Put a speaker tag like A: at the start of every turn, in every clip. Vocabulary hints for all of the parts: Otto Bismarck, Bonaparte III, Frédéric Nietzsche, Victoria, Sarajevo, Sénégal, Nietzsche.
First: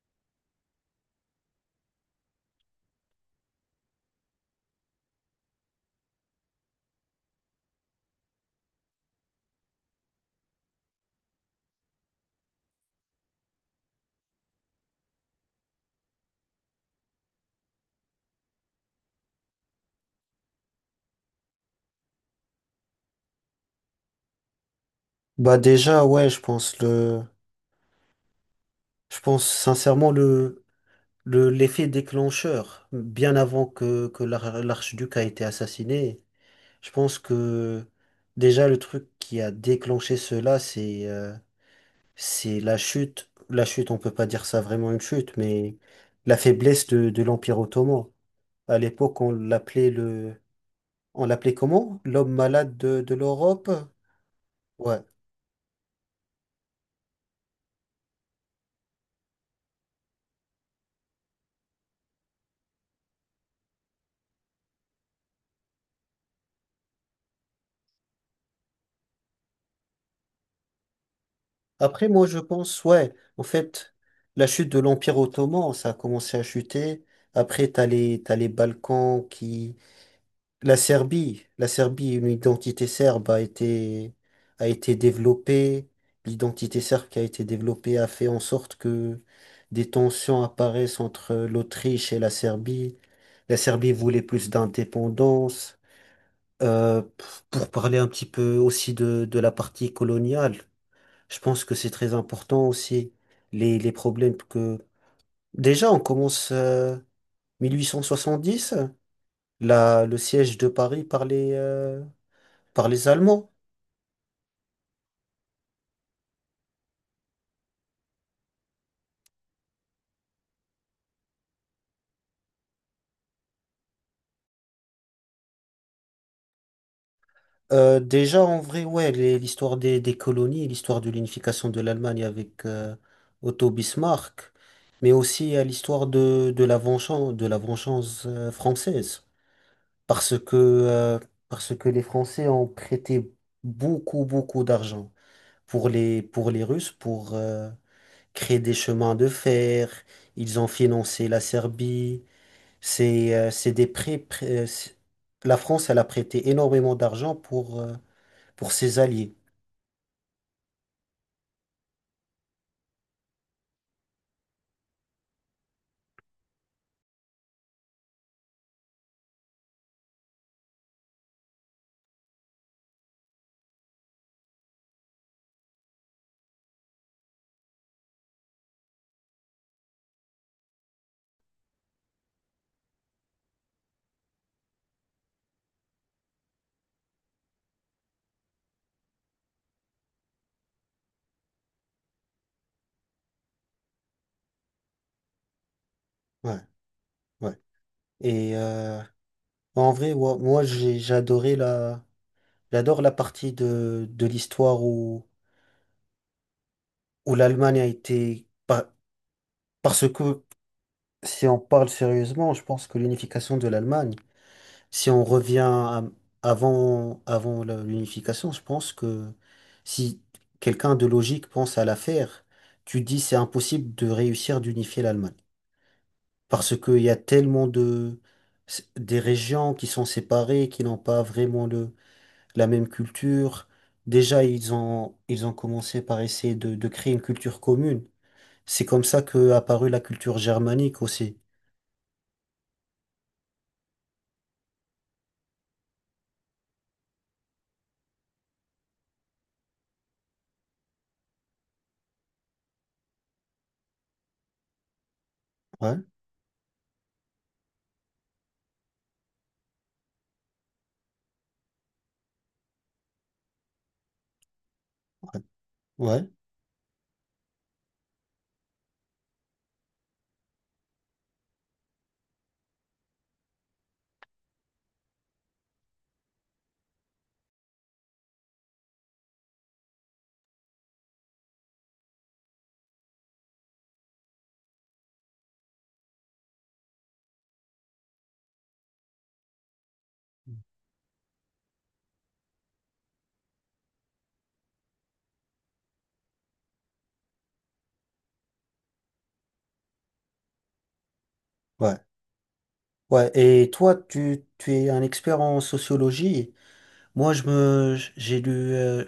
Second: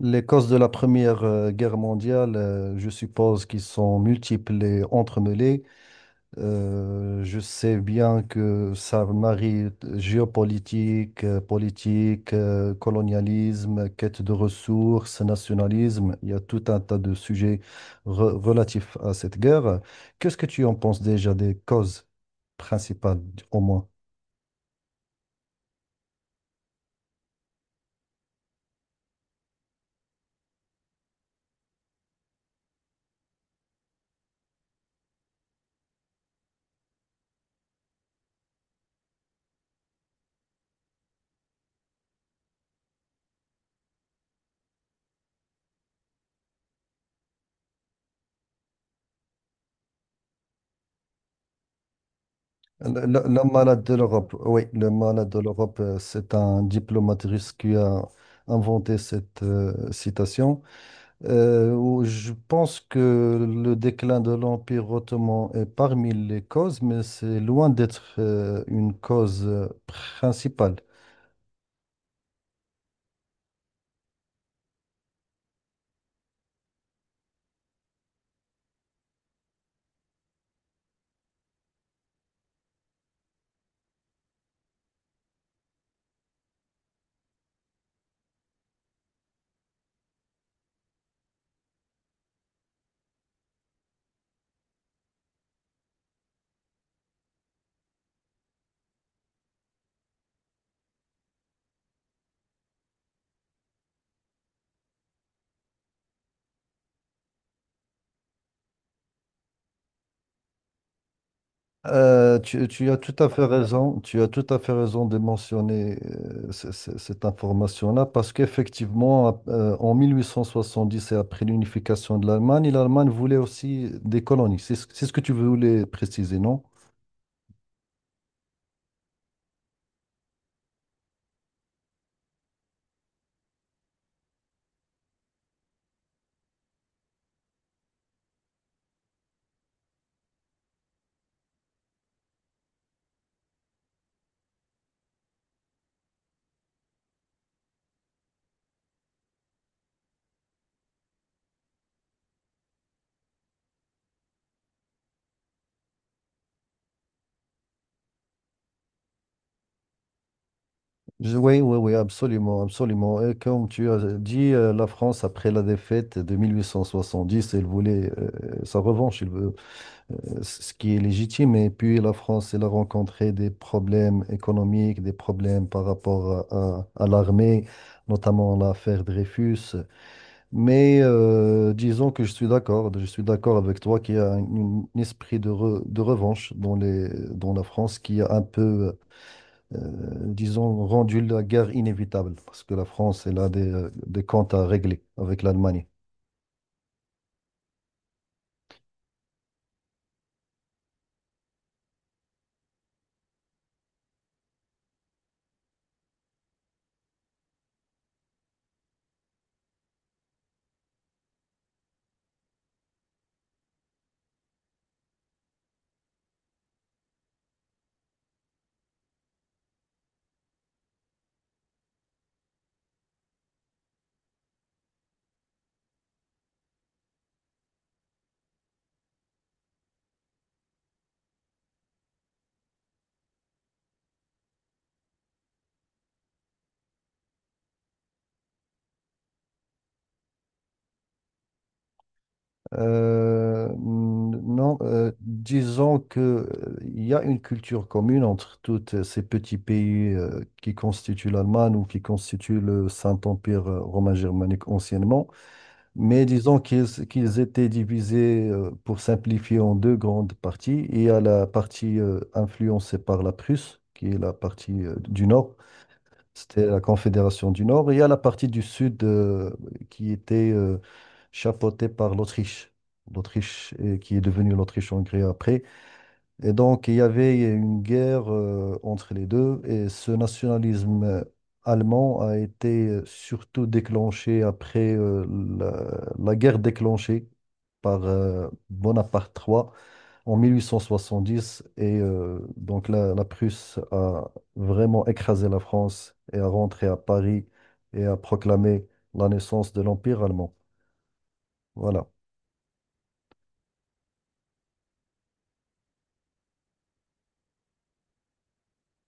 A: Les causes de la Première Guerre mondiale, je suppose qu'ils sont multiples et entremêlées. Je sais bien que ça marie géopolitique, politique, colonialisme, quête de ressources, nationalisme. Il y a tout un tas de sujets relatifs à cette guerre. Qu'est-ce que tu en penses déjà des causes principales, au moins?
B: Bah déjà, ouais, je pense je pense sincèrement l'effet déclencheur, bien avant que l'archiduc a été assassiné, je pense que déjà le truc qui a déclenché cela, c'est la chute. La chute, on peut pas dire ça vraiment une chute, mais la faiblesse de l'Empire ottoman. À l'époque, on l'appelait on l'appelait comment? L'homme malade de
A: Le
B: l'Europe?
A: malade de l'Europe, oui, le
B: Ouais.
A: malade de l'Europe, c'est un diplomate russe qui a inventé cette citation. Où je pense que le déclin de l'Empire ottoman est parmi les causes, mais c'est loin d'être une cause principale.
B: Après, moi, je pense, ouais, en fait, la chute de l'Empire ottoman, ça a commencé à chuter. Après, t'as les Balkans qui... la Serbie, une identité serbe a été développée. L'identité serbe qui a été développée a fait en sorte que des tensions apparaissent entre l'Autriche et la Serbie. La Serbie voulait plus d'indépendance. Euh, p- pour parler un petit peu aussi de la partie coloniale. Je pense que c'est très important aussi, les problèmes que... Déjà, on commence 1870, le siège de Paris par par
A: Tu as
B: les
A: tout à fait
B: Allemands.
A: raison, tu as tout à fait raison de mentionner cette information-là parce qu'effectivement, en 1870 et après l'unification de l'Allemagne, l'Allemagne voulait aussi des colonies. C'est ce que tu voulais préciser, non?
B: Déjà, en vrai, ouais, l'histoire des colonies, l'histoire de l'unification de l'Allemagne avec Otto Bismarck, mais aussi à l'histoire de la vengeance, de la vengeance française. Parce que, euh, parce que les Français ont prêté beaucoup, beaucoup d'argent pour pour les Russes pour créer des chemins de fer. Ils ont financé la Serbie. C'est des prêts. La France, elle a prêté énormément d'argent pour ses alliés.
A: Oui, oui, oui, absolument, absolument. Et comme tu as dit, la France, après la défaite de 1870, elle voulait sa revanche. Ce qui est légitime. Et puis la France, elle a rencontré des problèmes économiques, des problèmes par rapport à l'armée, notamment l'affaire Dreyfus. Mais disons que je suis d'accord avec toi qu'il y a un esprit de revanche dans dans la France qui a un peu, euh, disons, rendu la guerre inévitable, parce que la France, elle a des comptes à régler avec l'Allemagne.
B: Ouais, ouais. Et en vrai, ouais, moi, j'ai adoré j'adore la partie de l'histoire où, où l'Allemagne a été. Parce que si on parle sérieusement, je pense que l'unification de l'Allemagne. Si on revient à- Avant, avant l'unification, je pense que si quelqu'un de logique pense à l'affaire, tu dis c'est impossible de réussir d'unifier l'Allemagne. Parce qu'il y a tellement de, des régions qui sont séparées, qui n'ont pas vraiment la même culture. Déjà, ils ont commencé par essayer de créer une culture commune. C'est comme ça qu'est apparue la culture germanique aussi.
A: Euh, non, Disons que il y a une culture commune entre tous ces petits pays qui constituent l'Allemagne ou qui constituent le Saint-Empire romain germanique anciennement,
B: Ouais,
A: mais disons qu'ils étaient divisés, pour simplifier, en deux grandes parties. Il y a la partie influencée par la Prusse, qui est la partie du
B: ouais,
A: nord,
B: ouais.
A: c'était la Confédération du Nord. Et il y a la partie du Sud qui était chapeautée par l'Autriche. L'Autriche qui est devenue l'Autriche-Hongrie après. Et donc, il y avait une guerre entre les deux. Et ce nationalisme allemand a été surtout déclenché après la, la guerre déclenchée par Bonaparte III en 1870. Donc la Prusse a vraiment écrasé la France et a rentré à Paris et a proclamé la naissance de l'Empire allemand.
B: Ouais.
A: Voilà.
B: Ouais, et toi, tu es un expert en sociologie. Moi, j'ai lu,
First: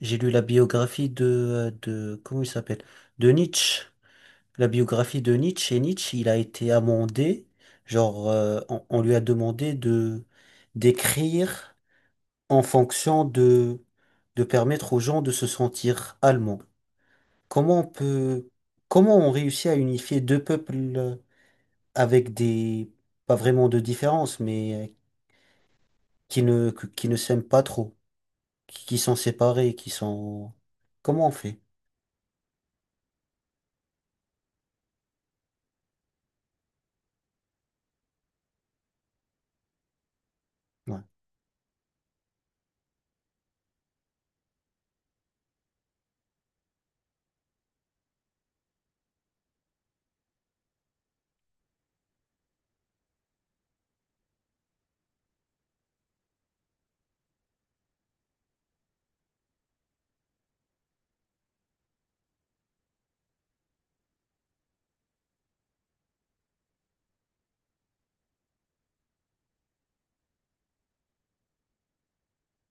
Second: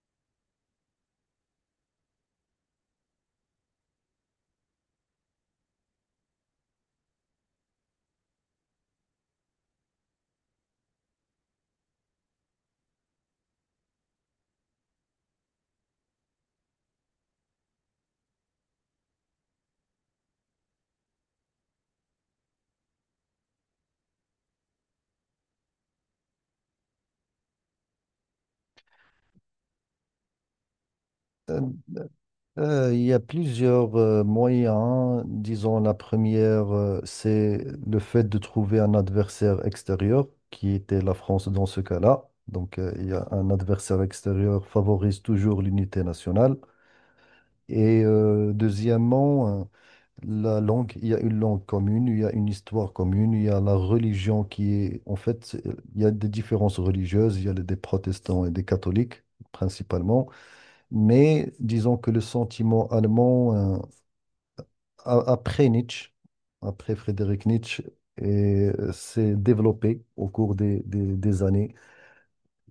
B: j'ai lu la biographie de, comment il s'appelle? De Nietzsche. La biographie de Nietzsche. Et Nietzsche, il a été amendé. On lui a demandé de, d'écrire en fonction de permettre aux gens de se sentir allemands. Comment on peut, comment on réussit à unifier deux peuples avec des, pas vraiment de différence, mais qui ne s'aiment pas trop, qui sont séparés, qui sont... Comment on fait?
A: Euh, il y a plusieurs moyens, hein. Disons, la première, c'est le fait de trouver un adversaire extérieur, qui était
B: Ouais,
A: la France dans ce cas-là. Donc, il y a un adversaire extérieur favorise toujours l'unité nationale. Et deuxièmement, la langue, il y a une langue commune, il y a une histoire commune, il y a la religion qui est, en fait, il y a des différences religieuses, il y a des protestants et des catholiques principalement, mais disons que le sentiment allemand, après Nietzsche, après Frédéric Nietzsche, et, s'est développé au cours des années.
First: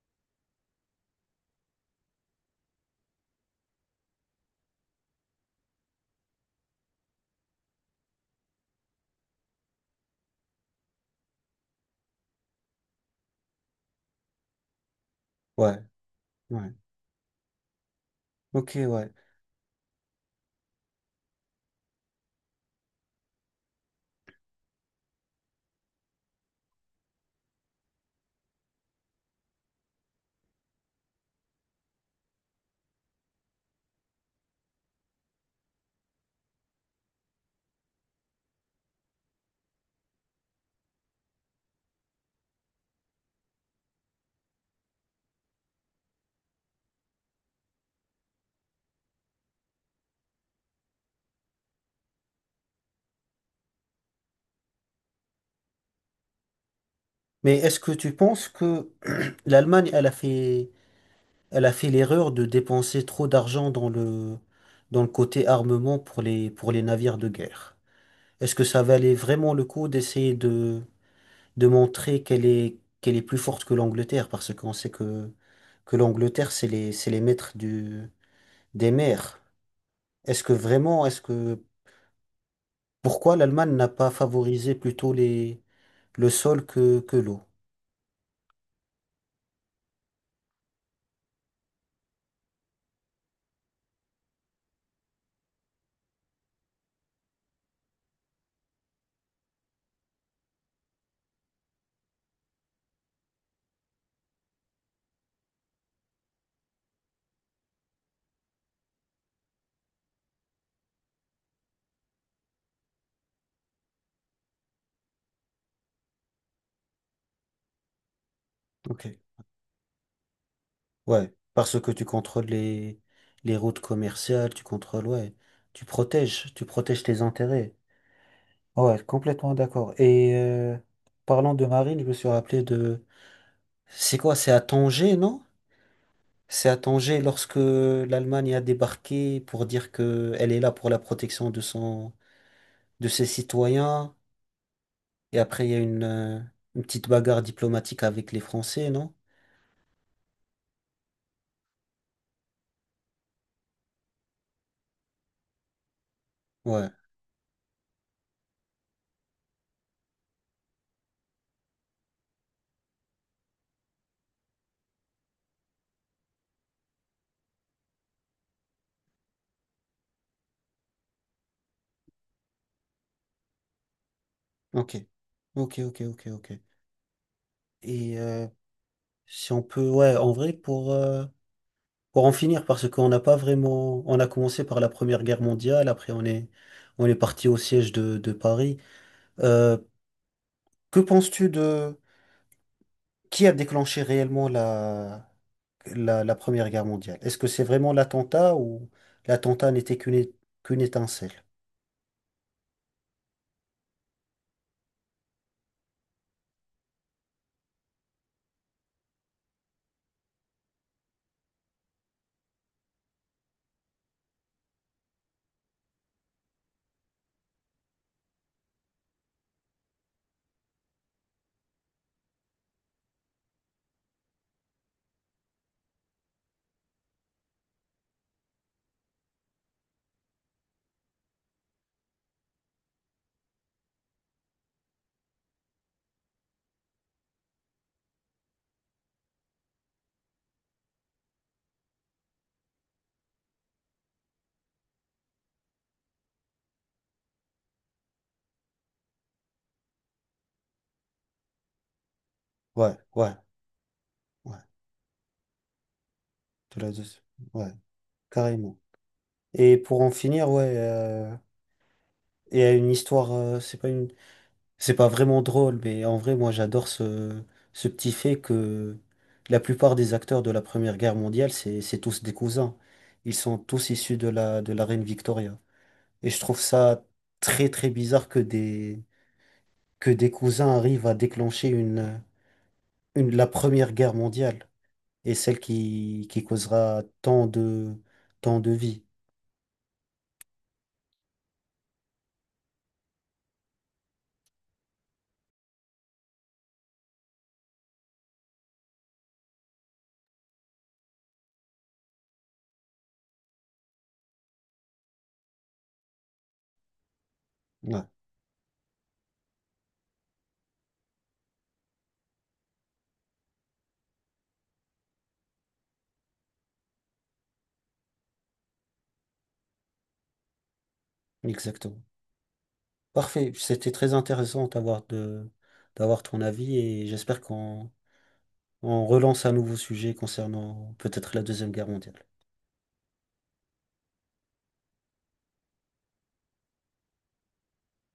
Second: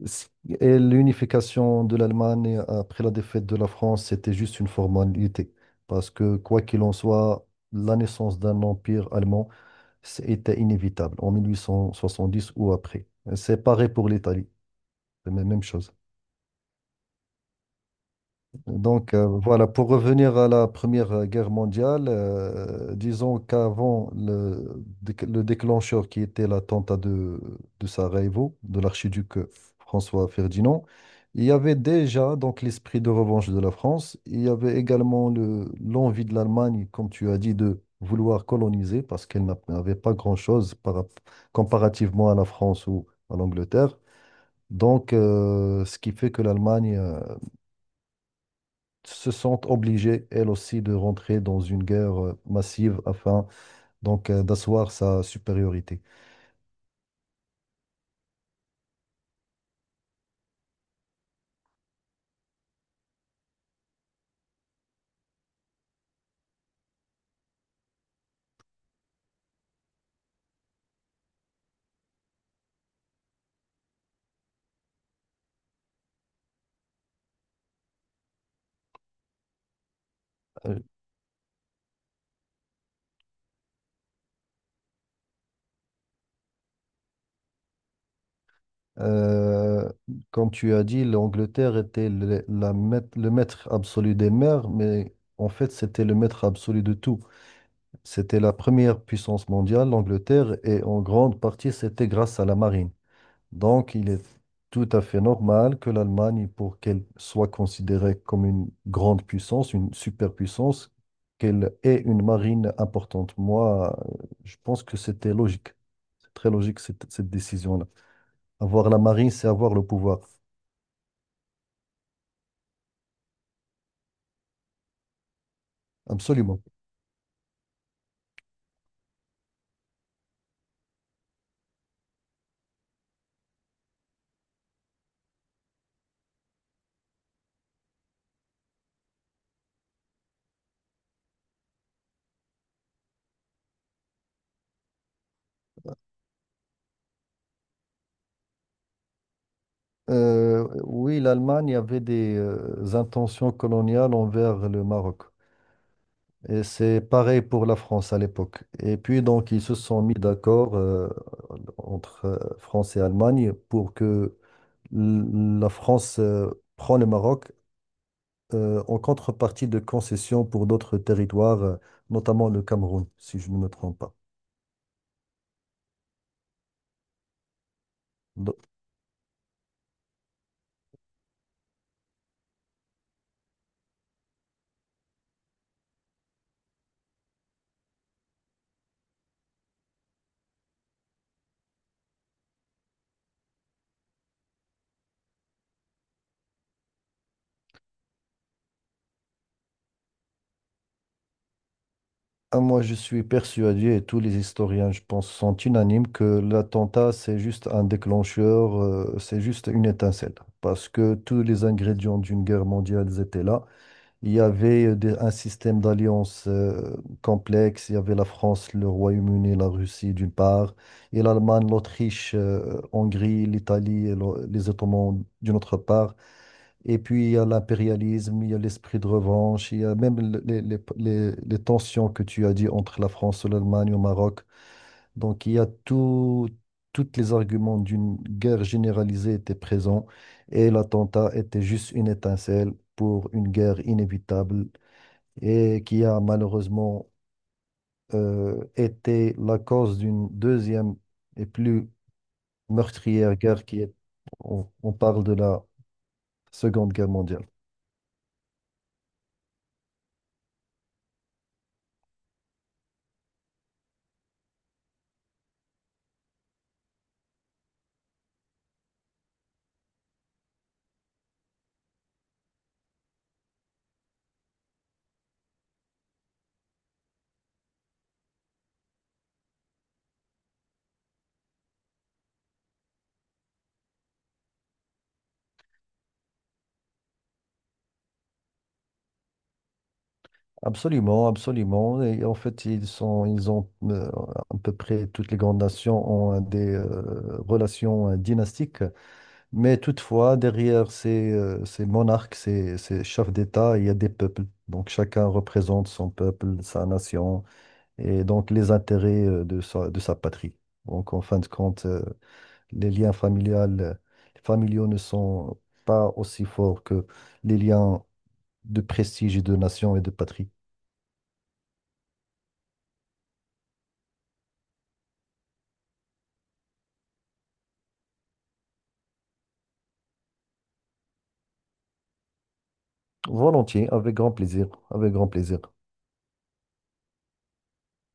A: c- Et l'unification de l'Allemagne après la défaite de la France, c'était juste une formalité. Parce que, quoi qu'il en soit, la naissance d'un empire allemand, c'était inévitable en 1870 ou après. C'est pareil pour l'Italie, c'est la même
B: ouais,
A: chose.
B: ouais. Ok, ouais.
A: Donc voilà, pour revenir à la Première Guerre mondiale, disons qu'avant le déclencheur qui était l'attentat de Sarajevo, de l'archiduc François Ferdinand, il y avait déjà donc l'esprit de revanche de la France, il y avait également l'envie de l'Allemagne, comme tu as dit, de vouloir coloniser parce qu'elle n'a- n'avait pas grand-chose comparativement à la France ou à l'Angleterre. Donc, ce qui fait que l'Allemagne se sentent obligées, elles aussi, de rentrer dans une guerre massive afin donc d'asseoir sa supériorité.
B: Mais est-ce que tu penses que l'Allemagne, elle a fait l'erreur de dépenser trop d'argent dans dans le côté armement pour pour les navires de guerre? Est-ce que ça valait vraiment le coup d'essayer de montrer qu'elle qu'elle est plus forte que l'Angleterre? Parce qu'on sait que l'Angleterre, c'est les maîtres du, des mers. Est-ce que
A: Euh,
B: vraiment, est-ce que Pourquoi l'Allemagne n'a pas favorisé plutôt les, le sol que l'eau?
A: euh, Comme tu as dit, l'Angleterre était le maître absolu des mers, mais en fait, c'était le maître absolu de tout. C'était la première puissance mondiale, l'Angleterre, et en grande partie, c'était grâce à la marine. Donc, il est tout à fait normal que l'Allemagne, pour qu'elle soit considérée comme une grande puissance, une superpuissance, qu'elle ait une marine importante. Moi, je pense que c'était logique. C'est très logique, cette décision-là. Avoir la
B: Ok.
A: marine, c'est avoir le pouvoir.
B: Ouais, parce que tu contrôles les routes commerciales, tu contrôles, ouais,
A: Absolument.
B: tu protèges tes intérêts. Ouais, complètement d'accord. Parlant de marine, je me suis rappelé de... C'est quoi? C'est à Tanger, non? C'est à Tanger lorsque l'Allemagne a débarqué pour dire que elle est là pour la protection de son, de ses citoyens. Et après, il y a une petite bagarre diplomatique avec les Français, non?
A: Oui, l'Allemagne avait des intentions coloniales envers le Maroc. Et
B: Ouais,
A: c'est pareil pour la France à l'époque. Et puis, donc, ils se sont mis d'accord, entre France et Allemagne pour que la France prend le Maroc en contrepartie de concessions pour d'autres territoires, notamment le Cameroun, si je ne me trompe pas.
B: ok. Ok, ok, ok, ok. Et
A: Donc,
B: si on peut, ouais, en vrai, pour en finir, parce qu'on n'a pas vraiment. On a commencé par la Première Guerre mondiale, après on est parti au siège de Paris. Euh, que penses-tu de. Qui a déclenché réellement la Première Guerre mondiale? Est-ce que c'est vraiment l'attentat ou l'attentat qu'une étincelle?
A: ah, moi, je suis persuadé, et tous les historiens, je pense, sont unanimes, que l'attentat, c'est juste un déclencheur, c'est juste une étincelle, parce que tous les ingrédients d'une guerre mondiale étaient là. Il y avait un système d'alliance complexe. Il y avait la France, le Royaume-Uni, la Russie d'une part, et l'Allemagne, l'Autriche, Hongrie, l'Italie et les Ottomans d'une autre part. Et puis il y a l'impérialisme, il y a l'esprit de revanche, il y a même les tensions que tu as dit entre la France, l'Allemagne, le Maroc. Donc il y a tous les arguments d'une guerre généralisée étaient présents et l'attentat était juste une étincelle pour une guerre inévitable et qui a malheureusement été la cause d'une deuxième et plus
B: Ouais, ouais,
A: meurtrière guerre qui est,
B: ouais.
A: on parle de la
B: De la
A: Seconde Guerre
B: deuxi-
A: mondiale.
B: Ouais, carrément. Et pour en finir, ouais. Et à une histoire, c'est pas une C'est pas vraiment drôle, mais en vrai, moi, j'adore ce, ce petit fait que la plupart des acteurs de la Première Guerre mondiale, c'est tous des cousins. Ils sont tous issus de la reine Victoria. Et je trouve ça très, très bizarre que des cousins arrivent à déclencher la Première Guerre mondiale et celle qui causera tant de vies.
A: Absolument, absolument. Et en fait, ils ont à peu près toutes les grandes nations ont des relations dynastiques. Mais toutefois, derrière ces monarques, ces chefs d'État, il y a des peuples. Donc chacun représente son peuple, sa nation,
B: Ouais,
A: et donc les intérêts de sa patrie. Donc en fin de compte, les liens familiales, familiaux ne sont pas aussi forts que les liens de prestige et de nation et de patrie.
B: exactement. Parfait. C'était très intéressant d'avoir de, d'avoir ton avis et j'espère qu'on On relance un nouveau sujet concernant peut-être la Deuxième Guerre mondiale.
A: Volontiers, avec grand plaisir, avec grand plaisir.